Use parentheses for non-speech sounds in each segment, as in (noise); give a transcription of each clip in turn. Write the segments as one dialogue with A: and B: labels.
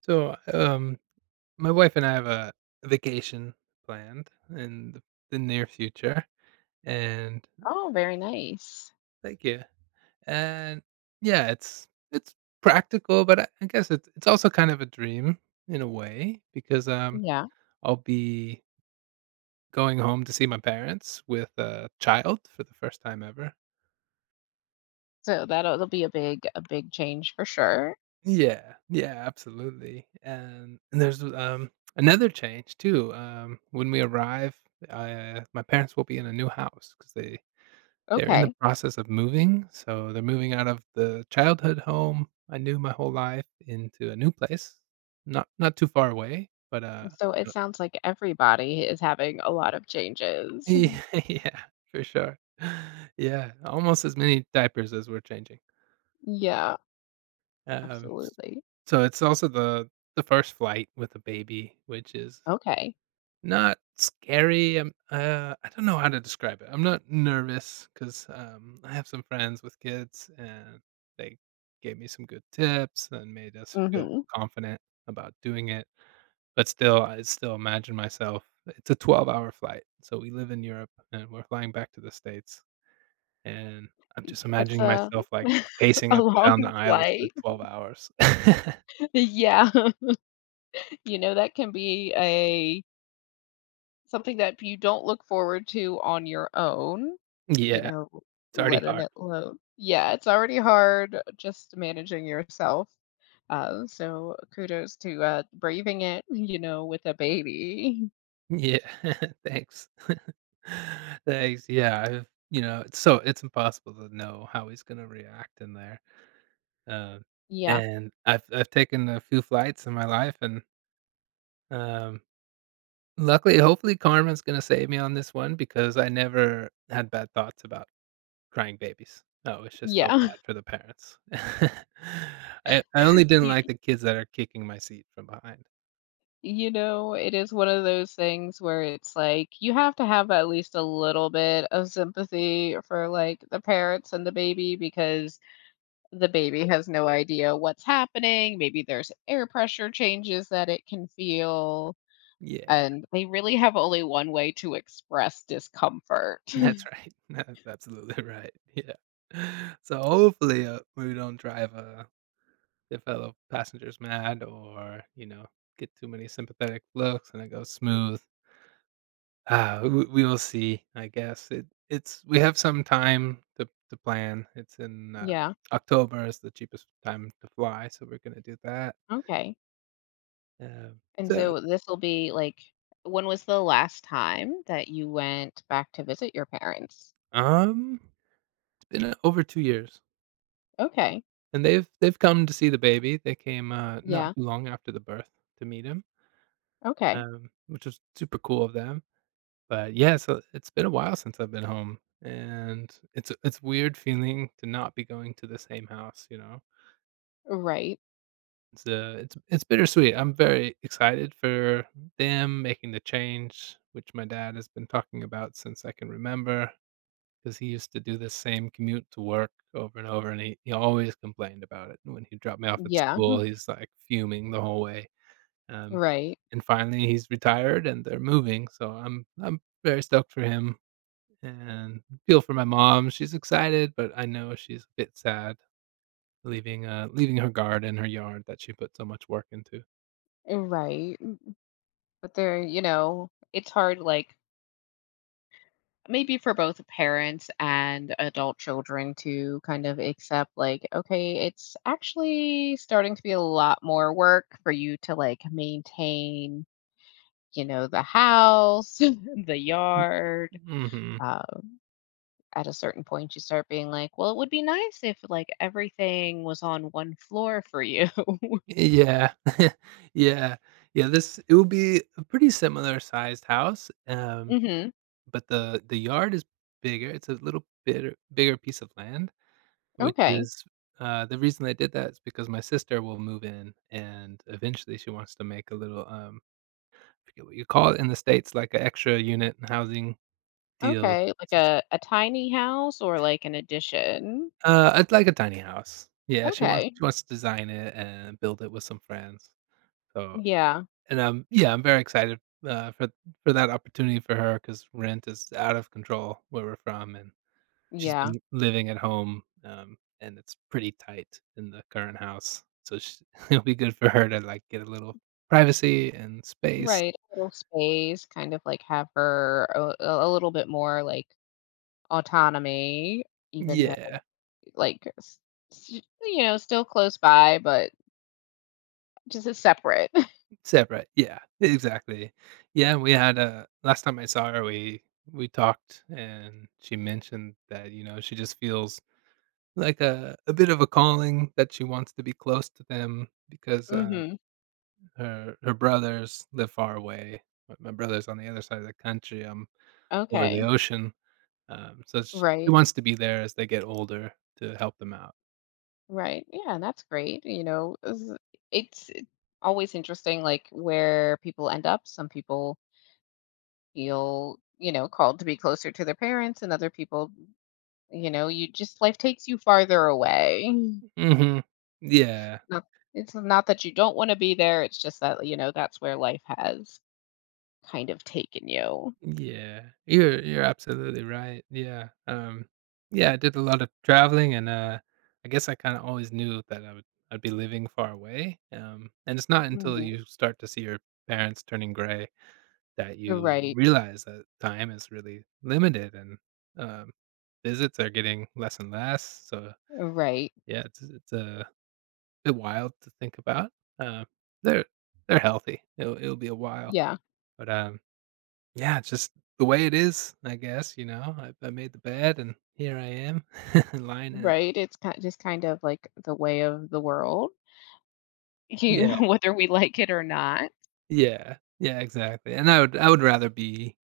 A: So, um, my wife and I have a vacation planned in the near future, and
B: Oh, very nice.
A: thank you. And yeah, it's practical, but I guess it's also kind of a dream in a way because
B: Yeah.
A: I'll be going home to see my parents with a child for the first time ever.
B: So that'll it'll be a big change for sure.
A: Yeah, yeah, absolutely. And there's another change too. When we arrive, my parents will be in a new house because they're in the
B: Okay.
A: process of moving, so they're moving out of the childhood home I knew my whole life into a new place, not too far away, but, uh,
B: So it sounds like everybody is having a lot of changes. (laughs)
A: you know (laughs) Yeah, for sure. (laughs) Yeah, almost as many diapers as we're changing.
B: Yeah,
A: S
B: absolutely.
A: So it's also the first flight with a baby, which is
B: Okay.
A: not scary. I don't know how to describe it. I'm not nervous 'cause, I have some friends with kids, and they gave me some good tips and made us feel
B: Mhm.
A: confident about doing it, but still, I still imagine myself it's a 12-hour flight, so we live in Europe, and we're flying back to the States, and I'm just
B: That's
A: imagining
B: a
A: myself, like,
B: (laughs)
A: pacing
B: a
A: up and
B: long
A: down the aisles for
B: flight.
A: 12 hours. (laughs)
B: (laughs) Yeah. (laughs) You know that can be a something that you don't look forward to on your own, you
A: Yeah,
B: know,
A: it's already
B: letting
A: hard.
B: it load. Yeah, it's already hard just managing yourself. So kudos to braving it, with a baby.
A: Yeah. (laughs) Thanks. (laughs) Thanks. Yeah, it's so it's impossible to know how he's gonna react in there. Um,
B: Yeah,
A: and I've taken a few flights in my life and, um, luckily, hopefully, Carmen's gonna save me on this one because I never had bad thoughts about crying babies. I always just felt
B: yeah. (laughs)
A: bad for the parents. (laughs) I only didn't
B: You,
A: like the kids that are kicking my seat from behind.
B: you know, it is one of those things where it's like you have to have at least a little bit of sympathy for like the parents and the baby because the baby has no idea what's happening. Maybe there's air pressure changes that it can feel,
A: Yeah.
B: and they really have only one way to express discomfort.
A: That's right. (laughs) That's absolutely right. Yeah. (laughs) So hopefully, we don't drive, the fellow passengers mad or, you know, get too many sympathetic looks and it goes smooth. Ah, we will see, I guess. It's we have some time to plan.
B: (laughs) Yeah.
A: October is the cheapest time to fly, so we're gonna do that.
B: Okay.
A: Um,
B: And
A: so,
B: so this will be like, when was the last time that you went back to visit your parents?
A: um, it's been over 2 years,
B: Okay.
A: and they've come to see the baby. They came, not
B: Yeah.
A: too long after the birth to meet him.
B: Okay.
A: Which was super cool of them. But yeah, so it's been a while since I've been home, and it's weird feeling to not be going to the same house, you know?
B: Right.
A: It's bittersweet. I'm very excited for them making the change, which my dad has been talking about since I can remember. Because he used to do the same commute to work over and over, and he always complained about it. When he dropped me off at
B: Yeah.
A: school,
B: (laughs)
A: he's, like, fuming the whole way. Um,
B: Right.
A: and finally, he's retired and they're moving, so I'm very stoked for him and feel for my mom. She's excited, but I know she's a bit sad leaving leaving her garden, her yard that she put so much work into.
B: Right. But they're, you know, it's hard, like, maybe for both parents and adult children to kind of accept, like, okay, it's actually starting to be a lot more work for you to, like, maintain, you know, the house, (laughs) the
A: Mm.
B: yard,
A: Mhm.
B: uh, at a certain point you start being like, well, it would be nice if like everything was on one floor for you.
A: Yeah. (laughs) Yeah. Yeah, this It will be a pretty similar sized house,
B: (laughs) Hmm.
A: but the yard is bigger. It's a little bit bigger piece of land. Which
B: Okay.
A: is The reason I did that is because my sister will move in, and eventually she wants to make a little, I forget what you call it in the States, like an extra unit housing deal.
B: Okay. Like
A: S s
B: a tiny house or like an addition.
A: It's like a tiny house. Yeah,
B: Okay.
A: she wants to design it and build it with some friends. So
B: Yeah.
A: and yeah, I'm very excited, for that opportunity for her because rent is out of control where we're from and she's
B: Yeah.
A: been living at home, and it's pretty tight in the current house, so sh (laughs) it'll be good for her to, like, get a little privacy and space.
B: Right. A little space, kind of like have her a little bit more like autonomy, even though
A: Yeah,
B: like, s- you know, still close by, but just a separate. (laughs)
A: separate, yeah, exactly. Yeah, we had a Last time I saw her, we talked, and she mentioned that, you know, she just feels like a bit of a calling that she wants to be close to them because
B: Hmm.
A: her brothers live far away. My brother's on the other side of the country, I'm over the
B: Okay.
A: ocean. So sh She
B: Right.
A: wants to be there as they get older to help them out.
B: Right. Yeah, that's great. You know, it's always interesting, like where people end up. Some people feel, you know, called to be closer to their parents, and other people, you know, you just life takes you farther away.
A: Mhm. Yeah.
B: Not, it's not that you don't want to be there. It's just that, you know, that's where life has kind of taken you.
A: Yeah. You're absolutely right. Yeah. Yeah, I did a lot of traveling, and I guess I kinda always knew that I'd be living far away, and it's not until
B: Hmm.
A: you start to see your parents turning gray that you
B: Right.
A: realize that time is really limited and, um, visits are getting less and less, so,
B: Right.
A: yeah, it's a bit wild to think about. Um, they're they're healthy. It'll be a while,
B: Yeah.
A: but yeah, it's just the way it is, I guess, you know? I made the bed, and here I am (laughs) lying in it.
B: Right. It's kind just kind of like the way of the world, (laughs)
A: Yeah,
B: whether we like it or not.
A: yeah, yeah, exactly, and I would rather be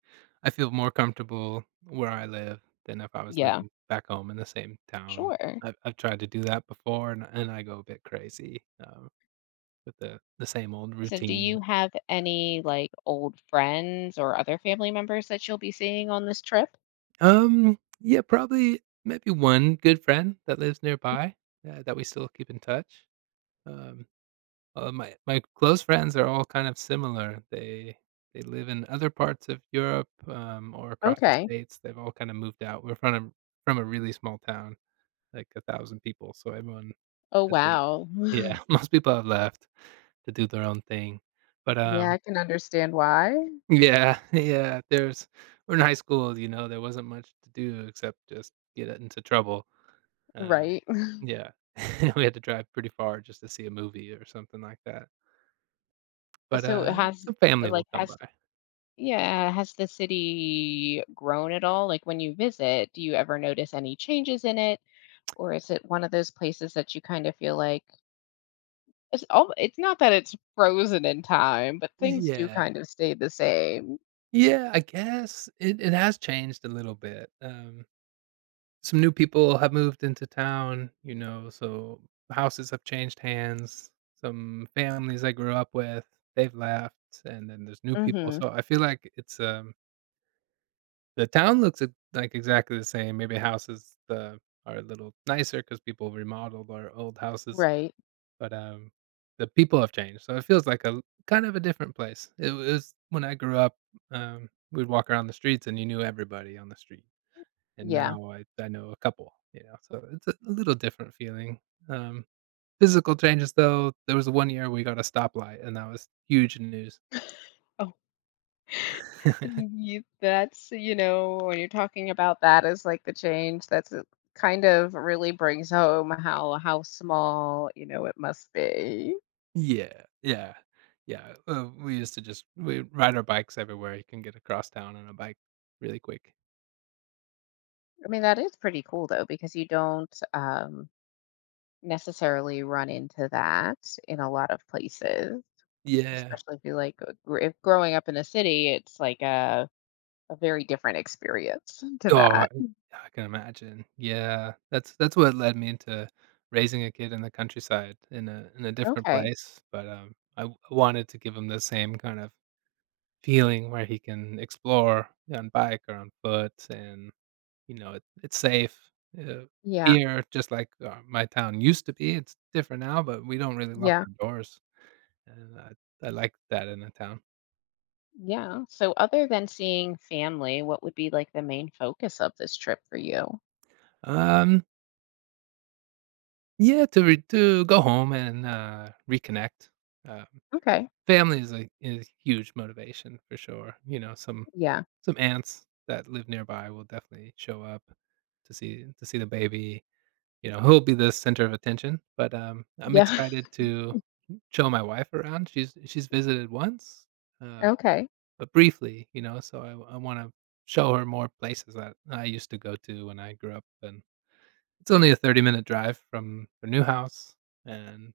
A: I feel more comfortable where I live than if I was
B: Yeah.
A: living back home in the same town.
B: Sure.
A: I've tried to do that before, and I go a bit crazy, with the same old
B: So, do
A: routine.
B: you have any like old friends or other family members that you'll be seeing on this trip?
A: Yeah, probably maybe one good friend that lives nearby, that we still keep in touch. Um, my close friends are all kind of similar. They live in other parts of Europe, or across the
B: Okay.
A: states. They've all kind of moved out. We're from a From a really small town, like a thousand people, so everyone
B: Oh,
A: has left.
B: wow. (gasps) (laughs)
A: Yeah, (laughs) most people have left to do their own thing. But
B: Yeah, I
A: um,
B: can understand why.
A: yeah, (laughs) yeah, there's we're in high school, you know, there wasn't much to do except just get into trouble. Um,
B: Right. (laughs)
A: yeah, (laughs) we had to drive pretty far just to see a movie or something like that, but,
B: So, it
A: uh,
B: has
A: some family
B: like
A: will come
B: has
A: by.
B: yeah, has the city grown at all? Like when you visit, do you ever notice any changes in it? Or is it one of those places that you kind of feel like it's not that it's frozen in time, but things do
A: Yeah.
B: kind of stay the same.
A: Yeah, I guess it has changed a little bit, some new people have moved into town, you know, so houses have changed hands, some families I grew up with, they've left, and then there's new people,
B: Mhm.
A: so I feel like the town looks e like exactly the same, maybe houses, are a little nicer because people remodeled our old houses,
B: Right.
A: but the people have changed, so it feels like a kind of a different place. It was when I grew up, we'd walk around the streets and you knew everybody on the street, and
B: Yeah.
A: now I know a couple, you know, so it's a little different feeling. Um, Physical changes, though, there was one year we got a stoplight, and that was huge news. (laughs)
B: Y that's you know, when you're talking about that as, like, the change, that's a kind of really brings home how small, you know, it must be.
A: Yeah, yeah, yeah, we used to just we ride our bikes everywhere, you can get across town on a bike really quick.
B: I mean, that is pretty cool, though, because you don't necessarily run into that in a lot of places,
A: Yeah.
B: especially if you, like, gr if growing up in a city, it's like a very different experience (laughs) to
A: Oh,
B: that.
A: I can imagine. Yeah, that's what led me into raising a kid in the countryside in a different
B: Okay.
A: place, but, I w wanted to give him the same kind of feeling where he can explore on bike or on foot and, you know, it's safe, uh,
B: Yeah.
A: here, just like, my town used to be, it's different now, but we don't really lock
B: Yeah.
A: our doors. And I like that in a town.
B: Yeah. So other than seeing family, what would be like the main focus of this trip for you?
A: Um, yeah, to go home and, reconnect. Um,
B: Okay.
A: Family is a huge motivation for sure, you know,
B: Yeah.
A: some aunts that live nearby will definitely show up to see the baby, you know, he'll be the center of attention, but I'm
B: Yeah.
A: excited
B: (laughs)
A: to show my wife around. She's visited once, uh,
B: Okay.
A: but briefly, you know, so I wanna show her more places that I used to go to when I grew up and it's only a 30-minute drive from their new house, and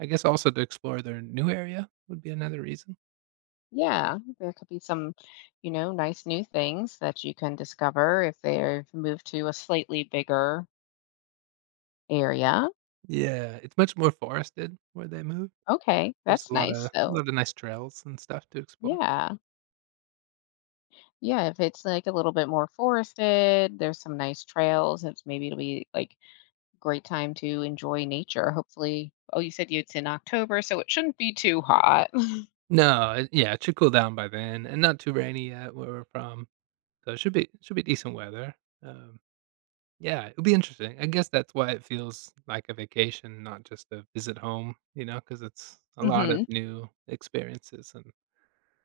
A: I guess also to explore their new area would be another reason.
B: Yeah. There could be some, you know, nice new things that you can discover if they've moved to a slightly bigger area.
A: Yeah, it's much more forested where they moved.
B: Okay.
A: There's
B: That's
A: a lot of
B: nice. So,
A: nice trails and stuff to explore.
B: yeah. Yeah. If it's like a little bit more forested, there's some nice trails. It's maybe it'll be like great time to enjoy nature. Hopefully. Oh, you said it's in October, so it shouldn't be too hot. (laughs)
A: No, it yeah, it should cool down by then, and not too rainy yet where we're from, so it should be decent weather. Um, yeah, it'll be interesting. I guess that's why it feels like a vacation, not just a visit home, you know, because it's a lot of
B: Hmm.
A: new experiences and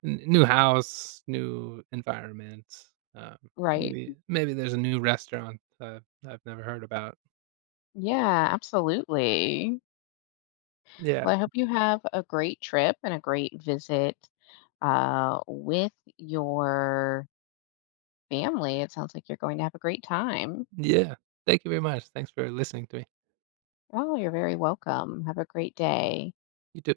A: N new house, new environment, um,
B: Right.
A: maybe there's a new restaurant that I've never heard about.
B: Yeah, absolutely.
A: Yeah,
B: Well, I hope you have a great trip and a great visit with your family. It sounds like you're going to have a great time.
A: yeah. Thank you very much. Thanks for listening to me.
B: Oh, you're very welcome. Have a great day.
A: You too.